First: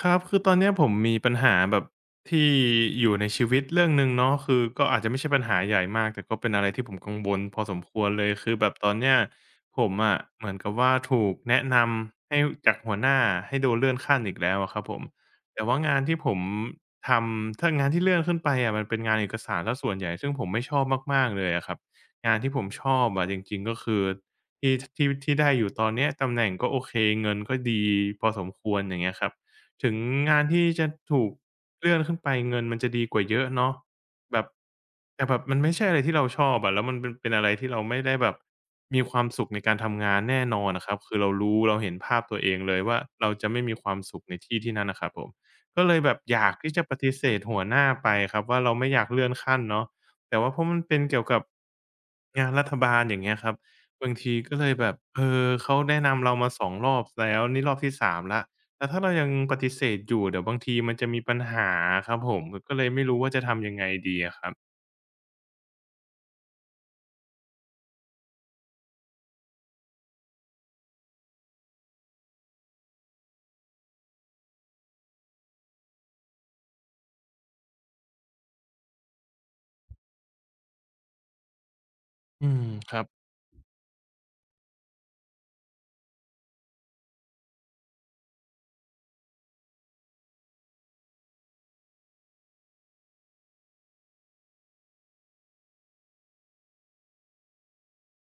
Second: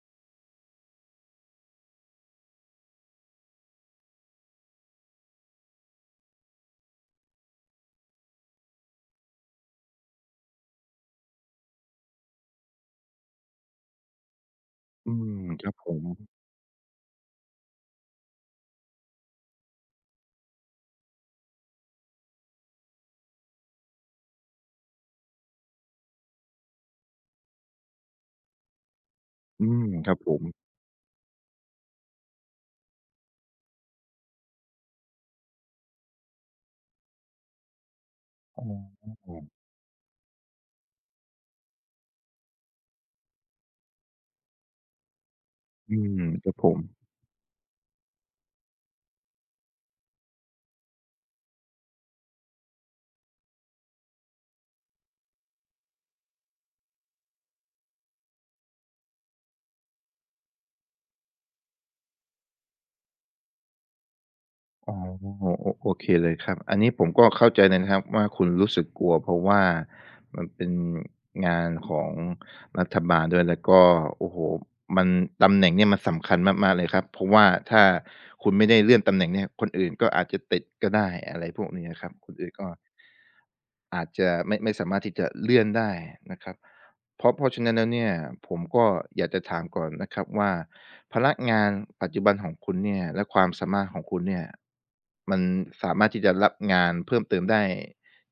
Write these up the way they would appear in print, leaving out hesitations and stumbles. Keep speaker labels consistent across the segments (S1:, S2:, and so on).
S1: ครับคือตอนเนี้ยผมมีปัญหาแบบที่อยู่ในชีวิตเรื่องหนึ่งเนาะคือก็อาจจะไม่ใช่ปัญหาใหญ่มากแต่ก็เป็นอะไรที่ผมกังวลพอสมควรเลยคือแบบตอนเนี้ยผมอะเหมือนกับว่าถูกแนะนำให้จากหัวหน้าให้โดนเลื่อนขั้นอีกแล้วอะครับผม
S2: อืม
S1: แต่
S2: ครับ
S1: ว่า
S2: ผ
S1: งาน
S2: ม
S1: ที่ผมทำถ้างานที่เลื่อนขึ้นไปอะมันเป็นงานเอกสารเสียส่วนใหญ่ซึ่งผมไม่ชอบมากๆเลยอะครับงานที่ผมชอบอะจริงๆก็คือที่ที่ที่ได้อยู่ตอนเนี้ยตำแหน่งก็โอเคเงินก็ดีพอสมควรอย่างเงี้ยครับ
S2: อืม
S1: ถึง
S2: ครับผ
S1: งาน
S2: ม
S1: ที่จะถูกเลื่อนขึ้นไปเงินมันจะดีกว่าเยอะเนาะแบบแต่แบบมันไม่ใช่อะไรที่เราชอบอะแล้วมันเป็นอะไรที่เราไม่ได้แบบ
S2: อ๋อ
S1: มีความสุขในการทำงานแน่นอนอะครับคือเรารู้เราเห็นภาพตัวเองเลยว่าเราจะไม่มีความสุขในที่ที่นั่นน่ะครับผมก็เล
S2: อื
S1: ยแบบ
S2: ม
S1: อ
S2: ค
S1: ยา
S2: รั
S1: ก
S2: บผ
S1: ที่
S2: ม
S1: จะปฏิเสธหัวหน้าไปครับว่าเราไม่อยากเลื่อนขั้นเนาะแต่ว่าเพราะมันเป็นเกี่ยวกับงานรัฐบาลอย่างเงี้ยครับบางทีก็เลยแบบเขาแนะนำเรามาสองรอบแล้วนี่รอบที่3แล้ว แต่ถ้าเรายังปฏิเสธอยู่เดี๋ยวบางทีมันจะมีปัญหาครับผมก็เลยไม่รู้ว่าจะทำยังไงดีอะครับ
S2: อ๋อโอเคเลยครับอันนี้ผมก็เข้าใจเลยนะครับว่าคุณรู้สึกกลัวเพราะว่ามันเป็นงานของรัฐบาลด้วยแล้วก็โอ้โฮมันตำแหน่งเนี่ยมันสำคัญมากๆเลยครับเพราะว่าถ้าคุณไม่ได้เลื่อนตำแหน่งเนี่ยคนอื่นก็อาจจะติดก็ได้อะไรพวกนี้อะครับคน
S1: อื
S2: อื่น
S1: ม
S2: ก็
S1: ครับ
S2: อาจจะไม่สามารถที่จะเลื่อนได้นะครับ เพราะฉะนั้นแล้วเนี่ยผมก็อยากจะถามก่อนนะครับว่าพนักงานปัจจุบันของคุณเนี่ยและความสามารถของคุณเนี่ยมันสามารถที่จะรับงานเพิ่มเติมได้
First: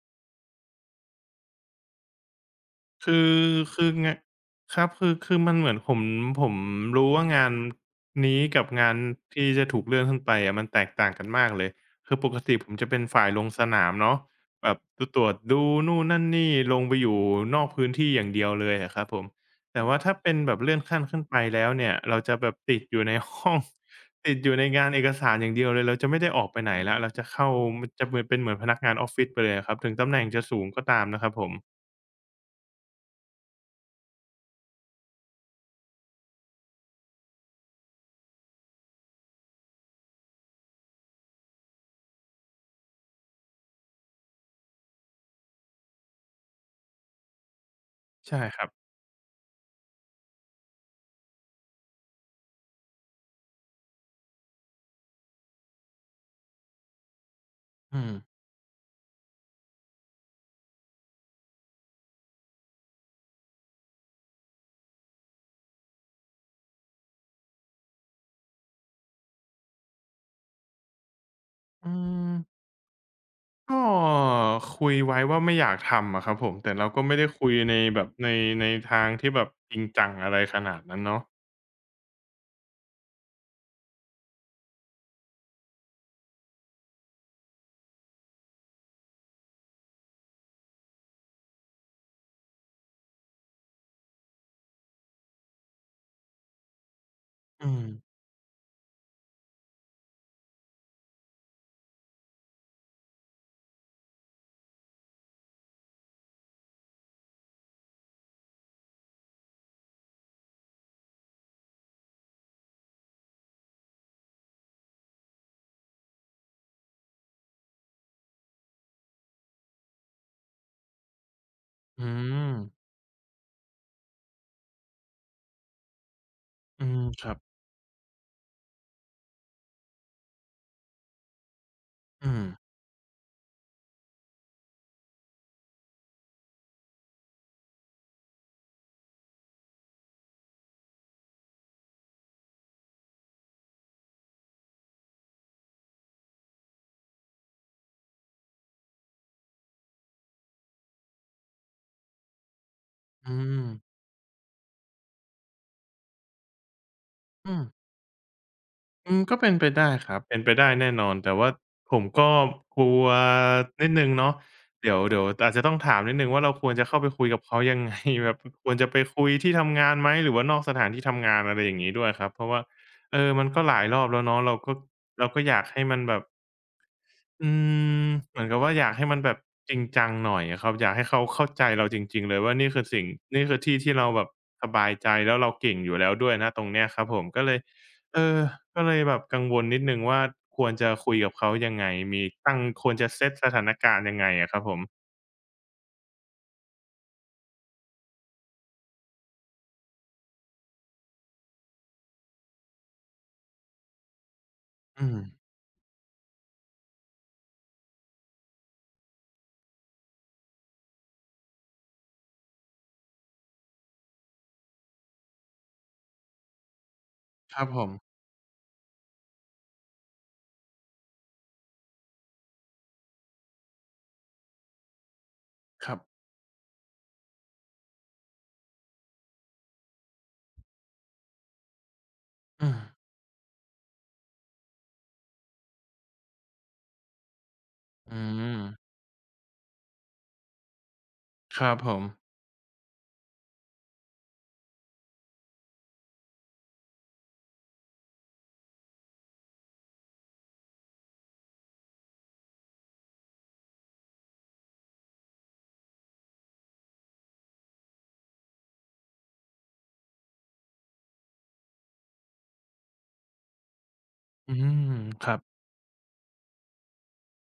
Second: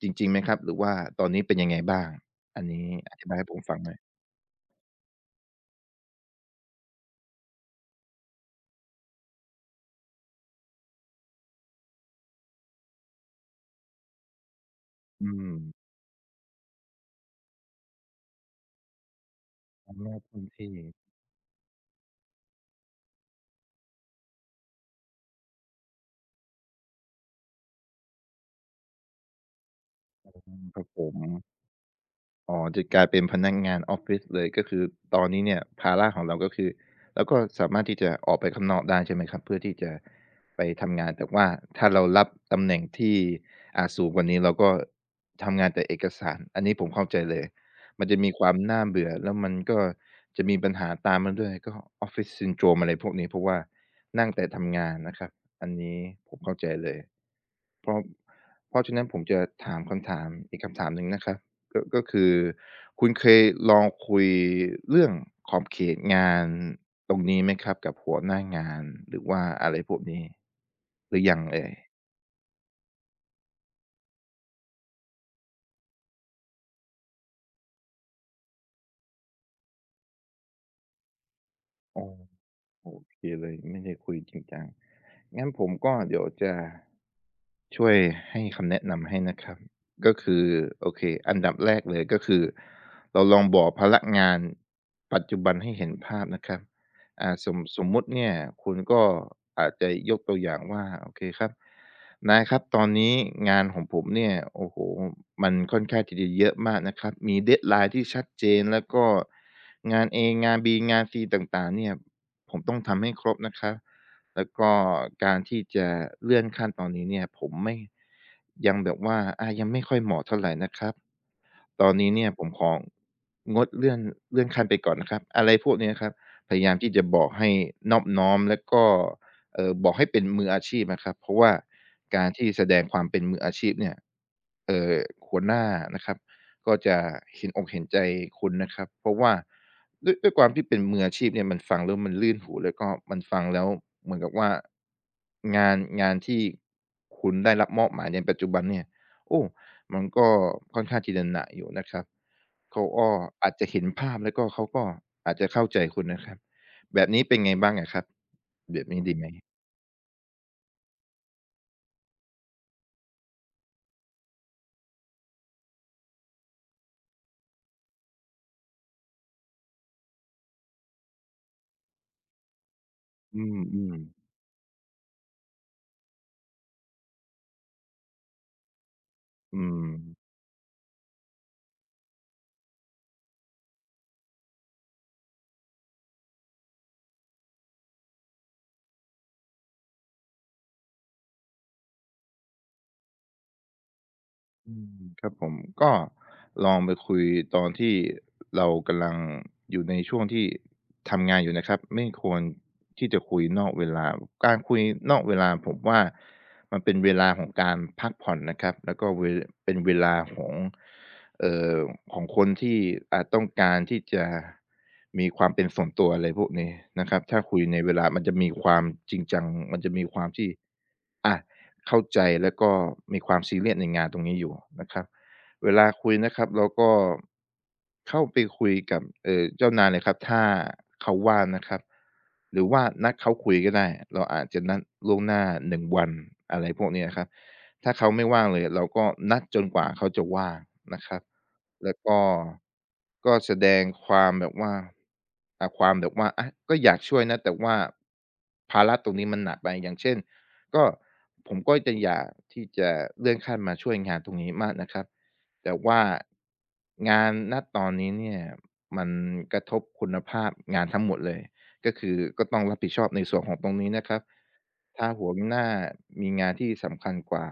S2: จริงๆไหมครับหรือว่าตอนนี้เป็นยังไงบ้างอันนี้อ
S1: คื
S2: ธิ
S1: อ
S2: บายให้ผมฟัง
S1: คื
S2: ห
S1: อ
S2: น่อย
S1: งะครับคือมันเหมือนผมรู้ว่างานนี้กับงานที่จะถูกเลื่อนขึ้นไปอะมันแตกต่างกันมากเลยคือปกติผมจะเป็นฝ่ายลงสนามเนาะแบบดูตร
S2: อื
S1: วจ
S2: ม
S1: ดูนู่นนั่นนี่ลงไปอยู่นอกพื้นที่อย่างเดียวเลยอะครับผมแต่ว่า
S2: อำ
S1: ถ้า
S2: นาจ
S1: เป็น
S2: พื้น
S1: แบบเลื่
S2: ที่
S1: อนขั้นขึ้นไปแล้วเนี่ยเราจะแบบติดอยู่ในห้อง ติดอยู่ในงานเอกสารอย่างเดียวเลยเราจะไม่ได้ออกไปไหนแล้วเราจะเข้ามันจะเหมือนเป็นเหมือนพนักงานออฟฟิศไปเลยอะครับถึงตำแหน่งจะ
S2: อื
S1: สู
S2: ม
S1: ง
S2: ค
S1: ก็
S2: รับผ
S1: ตาม
S2: ม
S1: นะครับผม
S2: อ๋อจะกลายเป็นพนักงานออฟฟิศเลยก็คือตอนนี้เนี่ยภาระของเราก็คือเราก็สามารถที่จะออกไปข้างนอกได้ใช่ไหมครับเพื่อที่จะไปทำงานแต่ว่าถ้าเรารับตำแหน่งที่สูงกว่านี้เราก็ทำงานแต่เอกสารอันนี้ผมเข้าใจเลยมันจะมี
S1: ใช่
S2: ความ
S1: ครับ
S2: น่าเบื่อแล้วมันก็จะมีปัญหาตามมาด้วยก็ Office Syndrome อะไรพวกนี้เพราะว่านั่งแต่ทำงานนะครับอันนี้ผมเข้าใจเลย เพราะ
S1: อืม
S2: เพราะฉะนั้นผมจะถามคำถามอีกคำถามหนึ่งนะครับก็คือคุณเคยลองคุยเรื่องขอบเขตงานตรงนี้ไหมครับกับหัวหน้างานหรือว่าอะไรพวกนี้หรือยังเอ่ย
S1: อืมก็คุยไว้ว่าไม่อยากทำอะครับผมแต่เราก็ไม่ได้คุยในแบบในในทางที่แบบจริงจังอะไรขนาดนั้นเนาะ
S2: อ๋อโอเคเลยไม่ได้คุยจริงจังงั้นผมก็เดี๋ยวจะ ช่วยให้คำแนะนำให้นะครับก็คือโอเคอันดับแรกเลยก็คือเราลองบอกพลักงานปัจจุบันให้เห็นภาพนะครับอ่า
S1: อื
S2: ส
S1: ม
S2: มมุติเนี่ยคุณก็อาจจะยกตัวอย่างว่าโอเคครับนายครับตอนนี้งานของผมเนี่ยโอ้โฮมันค่อนข้างที่จะเยอะมากนะครับมี deadline ที่ชัดเจนแล้วก็งาน A งาน B งาน C ต่างๆเนี่ยผมต้องทำให้ครบนะครับ แล้วก็การที่จะเลื่อนขั้นตอนนี้เนี่ยผมไม่ยังแบบว่ายังไม่ค่อยเหมาะเท่าไรนะครับตอน
S1: อื
S2: นี้เนี่ยผมขอ
S1: ม
S2: งดเลื่อนขั้นไปก่อนนะครับอะไรพวกเนี้ยครับพยายาม
S1: อื
S2: ที่
S1: ม
S2: จะบ
S1: ค
S2: อก
S1: รับ
S2: ให้นอบน้อมแล้วก็บอกให้เป็นมืออาชีพนะครับเพราะว่าการ
S1: อืม
S2: ที่แสดงความเป็นมืออาชีพเนี่ยเอ่อหัวหน้านะครับ ก็จะเห็นอกเห็นใจคุณนะครับเพราะว่าด้วยความที่เป็นมืออาชีพเนี่ยมันฟังแล้วมันลื่นหูแล้วก็มันฟังแล้วเหมือนกับว่างานที่คุณได้รับมอบหมายในปัจจุบันเนี่ยโอ้มันก็ค่อนข้างที่จะหนาอยู่นะครับเขาก็
S1: อื
S2: อาจ
S1: ม
S2: จะเห็นภาพแล้วก็เขาก็อาจจะเข้าใจคุณนะครับแบบนี้เป็นไง
S1: อืม
S2: บ้างอะครับแบบนี้
S1: อื
S2: ดี
S1: ม
S2: ไหม
S1: ก็เป็นไปได้ครับเป็นไปได้แน่นอนแต่ว่าผมก็กลัวนิดหนึ่งเนาะเดี๋ยวอาจจะต้องถามนิดหนึ่งว่าเราควรจะเข้าไปคุยกับเขายังไง แบบควรจะไปคุยที่ทำงานไหมหรือว่านอกสถานที่ทำงานอะไรอย่างงี้ด้วยครับเพราะว่า
S2: อื
S1: มัน
S2: ม
S1: ก็ห
S2: อื
S1: ลาย
S2: ม
S1: รอบแล้วเนาะเราก็อยากให้มันแบบ อืมเหมือนกับว่าอยากให้มันแบบ
S2: อื
S1: จริง
S2: ม
S1: จังหน่อยอะครับอยากให้เขาเข้าใจเราจริงๆเลยว่านี่คือสิ่งนี่คือที่ที่เราแบบสบายใจแล้วเราเก่งอยู่แล้วด้วยณตรงเนี้ยครับผมก็เลยเออก็เลยแบบกังวลนิดหนึ่งว่าควรจะคุยกับเขายังไงมีตั้งควรจะเซตสถานการณ์ยังไงอะครับผ
S2: อื
S1: ม
S2: มครับผมก็ลองไปคุยตอนที่เรากำลังอยู่ในช่วงที่ทำงานอยู่นะครับไม่ควรที่จะคุยนอกเวลาการคุย
S1: อื
S2: น
S1: ม
S2: อกเวลาผมว่ามันเป็นเวลาของการพักผ่อนนะครับแล้วก็เป็นเวลาของเอ่อของคนที่อาจต้องการที่จะมีความเป็นส่วนตัวอะไรพวกนี้นะครับถ้า
S1: ค
S2: คุย
S1: รับ
S2: ใน
S1: ผม
S2: เวลามันจะมีความจริงจังมันจะมีความที่อะ เข้าใจแล้วก็มีความซีเรียสในงานตรงนี้อยู่นะครับเวลา
S1: ครับ
S2: คุยนะครับเราก็เข้าไปคุยกับเจ้านายเลยครับถ้าเขาว่างนะครับหรือ
S1: อื
S2: ว่า
S1: ม
S2: นัดเขาคุยก็ได้เราอาจจะนัดล่วงหน้า1วันอะไรพวกนี้นะครับถ้าเขา
S1: อื
S2: ไม่ว่างเล
S1: ม
S2: ยเราก็นัดจนกว่าเขาจะว่างนะครับ
S1: ครับผ
S2: แล้ว
S1: ม
S2: ก็ก็แสดงความแบบว่าอ่าความแบบว่าอะก็อยากช่วยนะแต่ว่าภาระตรงนี้มันหนักไปอย่างเช่น ก็ผมก็จะอยากที่จะเลื่อนขั้นมาช่วยงานตรงนี้มากนะครับแต่ว่างานณตอนนี้เนี่ยมันกระทบคุณภาพงานทั้งหมดเลยก็คือก็ต้องรับผิดชอบในส่วนของตรงนี้นะครับ
S1: อืม
S2: ถ้า
S1: ค
S2: หัว
S1: รับ
S2: หน้ามีงานที่สำคัญกว่า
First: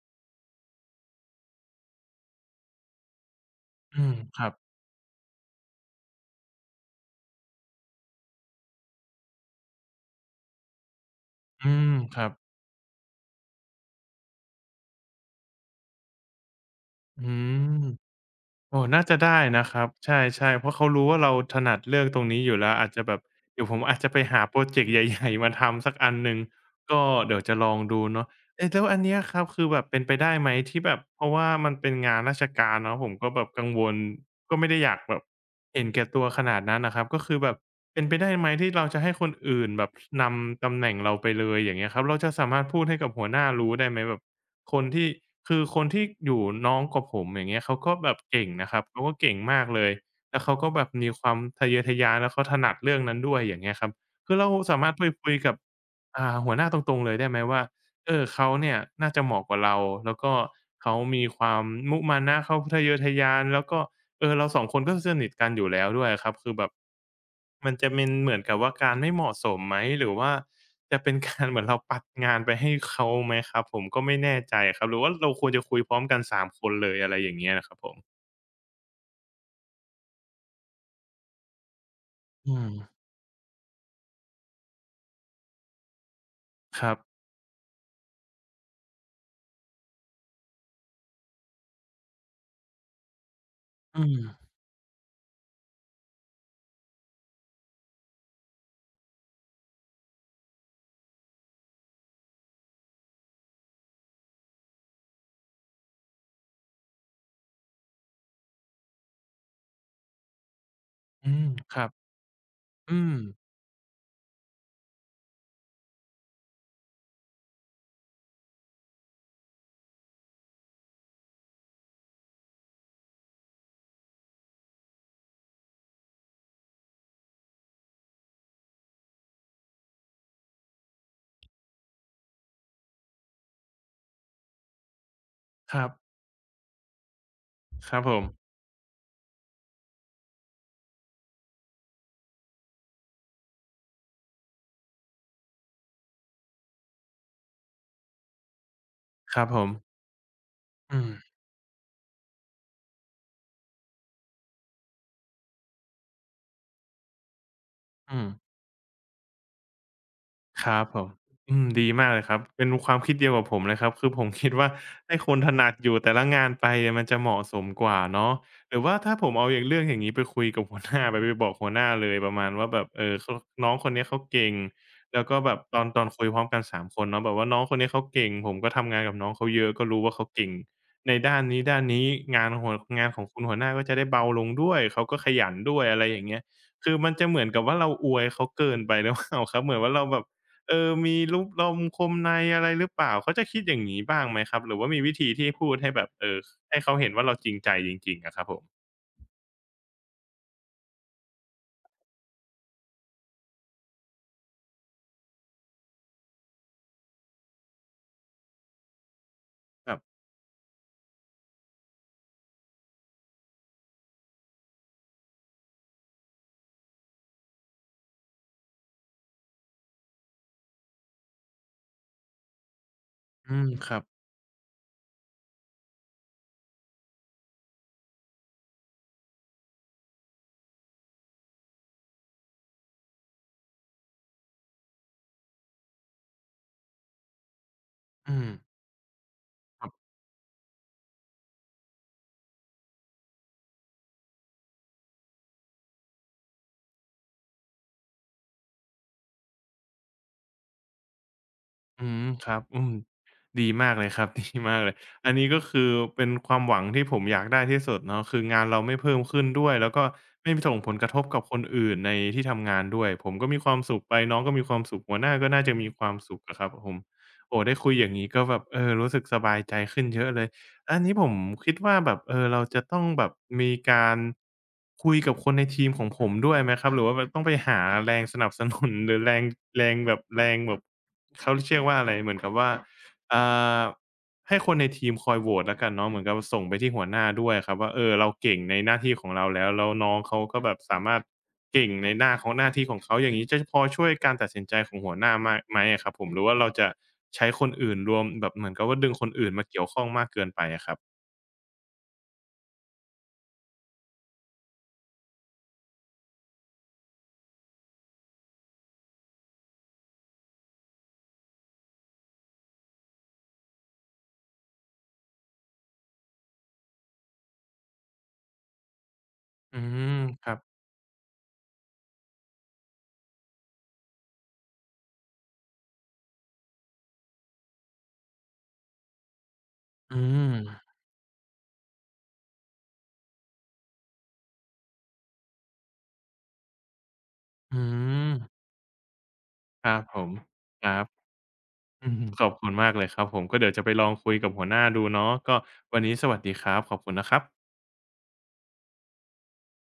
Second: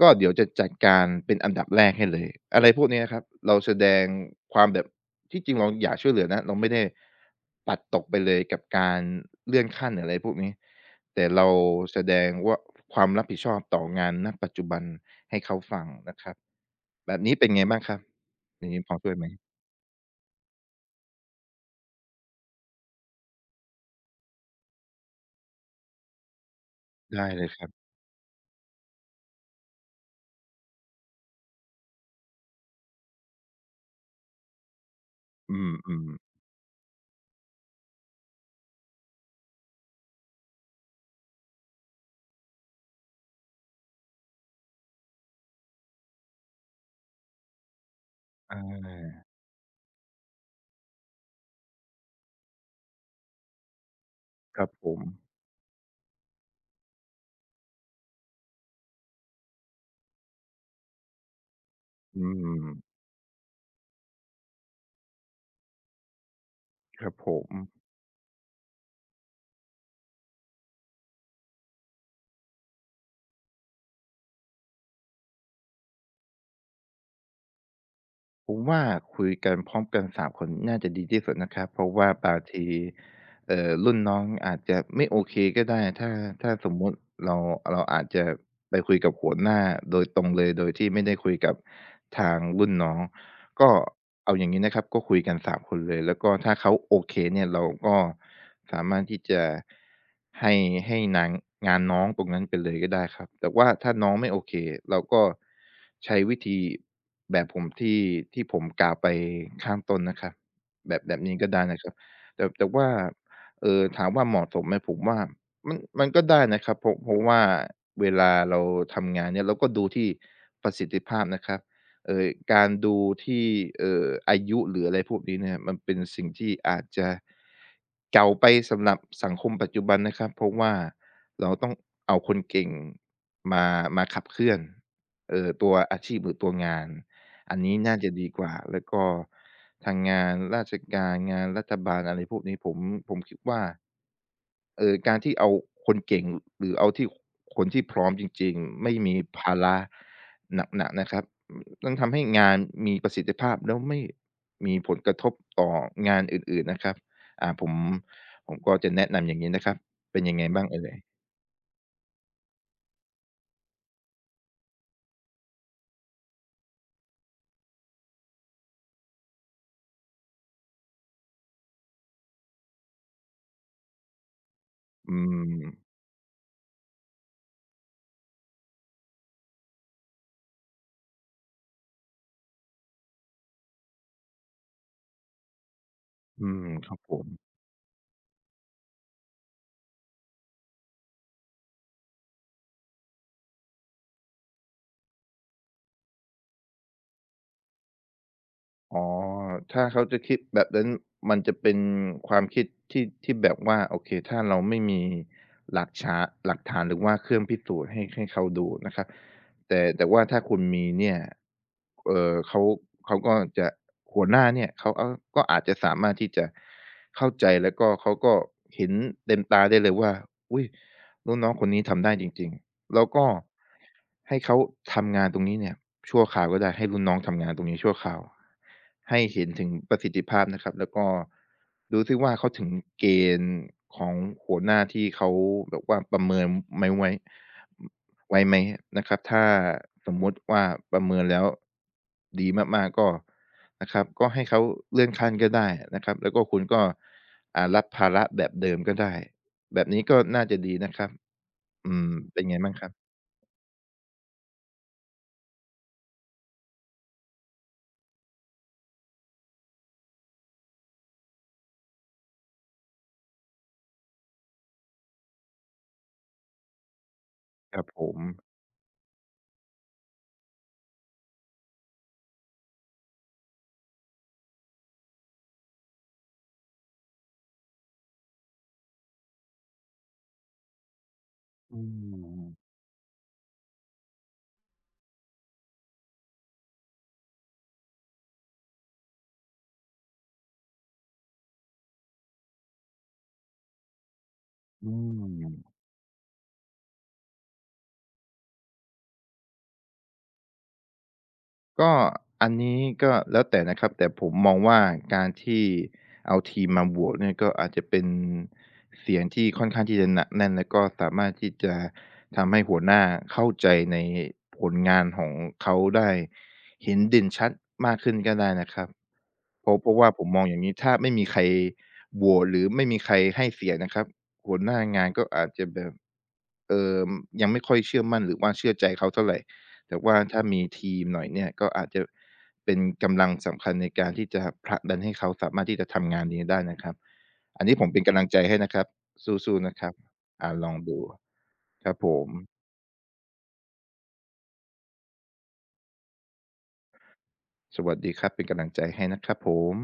S2: ก็เดี๋ยวจะจัดการเป็นอันดับแรกให้เลยอะไรพวกเนี้ยครับเราแสด
S1: อื
S2: ง
S1: มครับ
S2: ความแบบที่จริงเราอยากช่วยเหลือนะเราไม่ได้ปัดตกไปเลยกับการเลื่อนขั้นหรืออะไรพวกนี้แต่เรา
S1: อืม
S2: แสด
S1: ครั
S2: ง
S1: บ
S2: ว่าความรับผิดชอบต่องานณปัจจุบันให้เขาฟังนะครับแบบ
S1: อื
S2: นี้เป็นไง
S1: ม
S2: บ้างครับอย่าง
S1: โอ้
S2: งี้พอ
S1: น่า
S2: ช่ว
S1: จะ
S2: ยไหม
S1: ได้นะครับใช่ๆเพราะเขารู้ว่าเราถนัดเรื่องตรงนี้อยู่แล้วอาจจะแบบเดี๋ยวผมอาจจะไปหาพรอเจกต์ใหญ่ๆมาทำสักอันหนึ่งก็
S2: ได้
S1: เดี๋ยว
S2: เลย
S1: จะ
S2: ค
S1: ล
S2: รับ
S1: องดูเนาะเอ๊ะแล้วอันเนี้ยครับคือแบบเป็นไปได้ไหมที่แบบเพราะว่ามันเป็นงานราชการเนาะผมก็แบบกังวลก็ไม่ได้อยากแบบ
S2: อื
S1: เห็นแก่
S2: ม
S1: ตัว
S2: ๆ
S1: ขนาดนั้นน่ะครับก็คือแบบ เป็นไปได้ไหมที่เราจะให้คนอื่นแบบนำตำแหน่งเราไปเลยอย่างเงี้ยครับเราจะสามารถพูดให้กับหัวหน้ารู้ได้ไหมแบบคนที่คือคนที่อยู่น้องกว่าผมอย่างเงี้ยเขาก็แบบเก่ง
S2: อ
S1: นะครับเขาก็
S2: า
S1: เก่งมากเลยแล้วเขาก็แบบมีความทะเยอทะยานแล้วเขาถนัดเรื่องนั้นด้วยอย่างเงี้ยครับคือเรา
S2: ครับ
S1: สา
S2: ผ
S1: มารถ
S2: ม
S1: ไปคุยกับหัวหน้าตรงๆเลยได้ไหมว่าเขาเนี่ยน่าจะเหมาะกว่าเราแล้วก็เขามีความมุมา
S2: อื
S1: นะเขา
S2: ม
S1: ทะเยอทะยานแล้วก็เราสองคนก็สนิทกันอยู่แล้วด้วยอะครับคือแบบ
S2: ครับผม
S1: มันจะเป็นเหมือนกับว่าการไม่เหมาะสมไหมหรือว่าจะเป็นการ เหมือนเราปัดงานไปให้เขาไหมครับผมก็ไม่แน่ใจครับหรือว่าเราควรจะคุยพร้อมกันสามคนเลยอะไรอย่างเงี้ยนะครับผม
S2: ผมว่าคุยกันพร้อมกันสามคนน่าจะดีที่สุดนะครับเพราะว่าบาง
S1: อื
S2: ที
S1: ม
S2: รุ่นน้องอาจจะไม่โอเคก็ได้ถ้าถ้าสม
S1: ค
S2: มุ
S1: รับ
S2: ติเราเราอาจจะไปคุยกับหัวหน้าโดยตรงเลยโดยที่ไม่ได้คุยกับทางรุ่นน้องก็
S1: อื
S2: เอาอย่าง
S1: ม
S2: งี้นะครับก็คุยกันสามคนเลยแล้วก็ถ้าเขาโอเคเนี่ยเราก็ สามารถที่จะให้ให้นางงานน้องตรงนั้นไปเลยก็ได้ครับแต่ว่าถ้าน้องไม่โอเคเราก็ใช้วิธีแบบผมที่ผมกล่าวไปข้างต้นนะครับแบบ
S1: อื
S2: นี้
S1: ม
S2: ก็ได้
S1: ค
S2: นะ
S1: รั
S2: ค
S1: บ
S2: รับแต่ว่า
S1: อืม
S2: ถามว่าเหมาะสมไหมผมว่ามันก็ได้นะครับเพราะว่าเวลาเราทำงานเนี่ยเราก็ดูที่ประสิทธิภาพนะครับ เอ่อการดูที่อายุหรืออะไรพวกนี้เนี่ยมันเป็นสิ่งที่อาจจะเก่าไปสำหรับสังคมปัจจุบันนะครับเพราะว่าเราต้องเอาคนเก่งมามาขับเคลื่อนตั
S1: ค
S2: ว
S1: รับ
S2: อาชีพหรือตัวงานอันนี้
S1: ค
S2: น่า
S1: รับ
S2: จะ
S1: ผม
S2: ดีกว่าแล้วก็ทางงานราชการงานรัฐบาลอะไรพวกนี้ผมคิดว่า เออการที่เอาคนเก่งหรือเอาที่คนที่พร้อมจริงๆไม่มี
S1: ครับ
S2: ภา
S1: ผม
S2: ระหนัก
S1: อื
S2: ๆ
S1: ม
S2: นะครับต้องทำให้งานมีประสิทธิภาพแล้วไม่มีผลกระทบต่องานอื่นๆนะครับอ่าผม
S1: อืม
S2: ผมก็จะแนะนำอย่างงี้นะครับเป็นยังไง
S1: ค
S2: บ้าง
S1: รับ
S2: เอ่
S1: ผม
S2: ย
S1: อืมดีมากเลยครับเป็นความคิดเดียวกับผมเลยครับคือผมคิดว่า ให้คนถนัดอยู่แต่ละงานไปอะมันจะเหมาะสมกว่าเนาะหรือว่าถ้าผมเอาอย่างเรื่องอย่างงี้ไปคุยกับหัวหน้าไปบอกหัวหน้าเลยประมาณว่าแบบเขาน้องคนเนี้ยเขาเก่ง
S2: อื
S1: แล้วก็แบ
S2: ม
S1: บตอนคุยพร้อมกันสามคนเนาะแบบว่าน้องคนนี้เขาเก่งผมก็ทำงานกับน้องเขาเยอะก็รู้ว่าเขาเก่งในด้านนี้งานหัวงานของคุณหัวหน้าก็จะได้เบาลงด้วยเขาก็ขยันด้วยอะไรอย่างเงี้ย
S2: อืมค
S1: คือ
S2: รับ
S1: มั
S2: ผ
S1: นจะ
S2: ม
S1: เหมือนกับว่าเราอวยเขาเกินไปหรือเปล่าครับเหมือนว่าเราแบบ มีลุกลมคมในอะไรหรือเปล่าเขาจะคิดอย่างงี้บ้างไหมครับหรือว่ามีวิธีที่พูดให้แบบให้เขาเห็นว่าเราจริงใจจริงๆอะครับผม
S2: อ๋อถ้าเขาจะคิดแบบนั้น มันจะเป็นความคิดที่แบบว่าโอเคถ้าเราไม่มีหลักชาหลักฐานหรือว่าเครื่องพิสูจน์ให้เขาดูนะครับแต่
S1: ครับ
S2: แต่ว่าถ้าคุณมีเนี่ยเอ่อเขาเขาก็จะหัวหน้าเนี่ยเขาก็อาจจะสามารถที่จะเข้าใจแล้วก็เขาก็เห็นเต็มตาได้เลยว่าอุ๊ยรุ่นน้องคนนี้ทำได้จริงๆ แล้วก็
S1: อืมครับ
S2: ให้เขาทำงานตรงนี้เนี่ยชั่วคราวก็ได้ให้รุ่นน้องทำงานตรงนี้ชั่วคราวให้เห็นถึงประสิทธิภาพนะครับแล้วก็ดูซิว่าเขาถึงเกณฑ์ของหัวหน้าที่เขาแบบว่าประเมินไม่ไว้
S1: อื
S2: ไว้
S1: ม
S2: ไหมนะครับถ้า
S1: ครับ
S2: สมมุติว่าประเมินแล้วดีมากๆก็นะครับก็ให้เขาเลื่อนขั้นก็ได้นะครับแล้วก็คุณก็อ่ารับภาระแบบเดิมก็ได้แบบนี้ก็น่าจะดีนะครับ อื
S1: อื
S2: ม
S1: ม
S2: เป็น
S1: ค
S2: ไง
S1: รับ
S2: บ้าง
S1: อื
S2: ครั
S1: ม
S2: บ
S1: ดีมากเลยครับ ดีมากเลยอันนี้ก็คือเป็นความหวังที่ผมอยากได้ที่สุดเนาะคืองานเราไม่เพิ่มขึ้นด้วยแล้วก็ไม่ส่งผลกระทบกับคนอื่นในที่ทำงานด้วยผมก็มีความสุขไปน้องก็มีความสุขหัวหน้าก็น่าจะมีความสุขอะครับผมโอ้ได้
S2: ครับ
S1: คุย
S2: ผ
S1: อย่าง
S2: ม
S1: งี้ก็แบบรู้สึกสบายใจขึ้นเยอะเลย อันนี้ผมคิดว่าแบบเราจะต้องแบบมีการคุยกับคนในทีมของผมด้วยไหมครับหรือว่าแบบต้องไปหาแรงสนับสนุน หรือแรงแรงแบบแรงแบบเขาเรี
S2: อื
S1: ยกว่าอะไรเหมือน
S2: ม
S1: กับว่าอ่าให้คนในทีมคอยโหวตแล้วกันเนาะเหมือนกับส่งไปที่หัวหน้าด้วยครับว่าเราเก่งในหน้าที่ของเราแล้วน้องเขาก็แบบสามารถ เก่งในหน้าของหน้าที่ของเขาอย่างนี้จะพอช่วยการตัดสินใจ
S2: อื
S1: ของหัวหน้าม่ก
S2: ม
S1: ไหมอะครับผมหรือว่าเราจะใช้คนอื่นรวมแบบเหมือนกับว่าดึงคนอื่นมาเกี่ยวข้องมากเกินไปอะครับ
S2: ก็อันนี้ก็แล้วแต่นะครับแต่ผมมองว่าการที่เอาทีมมาโหวตเนี่ยก็อาจจะเป็นเสียงที่ค่อนข้างที่จะหนักแน่นแล้วก็สามารถที่จะทำให้หัวหน้าเข้าใจในผลงานของเขาได้เห็นเด่นชัดมากขึ้นก็ได้นะครับเพ
S1: อื
S2: ราะเพราะว่า
S1: ม
S2: ผมมอ
S1: ค
S2: ง
S1: รั
S2: อ
S1: บ
S2: ย่างนี้ถ้าไม่มีใครโหวตหรือไม่มีใครให้เสียงนะครับหัวหน้างานก็อาจจะแบบเออยังไม่ค่อยเชื่อมั่นหรือว่าเชื่อใจเขาเท่าไหร แต่
S1: อื
S2: ว่าถ้า
S1: ม
S2: มีทีมหน่อยเนี่ยก็อาจจะเป็นกำลังสำคัญในการที่จะผลักดันให้เขาสามารถที่จะทำงานนี้ได้นะครับอัน
S1: อื
S2: นี้ผมเป็นกำลัง
S1: ม
S2: ใจให้นะครับสู้ๆนะค
S1: ค
S2: รับ
S1: รับผม
S2: อ่าลอง
S1: ค
S2: ดู
S1: รับ
S2: ครับผ
S1: อือฮึ
S2: ม
S1: ขอบคุณมากเลยครับผมก็เดี๋ยวจะไปลองคุยกับหัวหน้าดูเนาะก็วันนี้สวัสดีครับขอบคุณนะครับ
S2: สวัสดีครับเป็นกำลังใจให้นะครับผม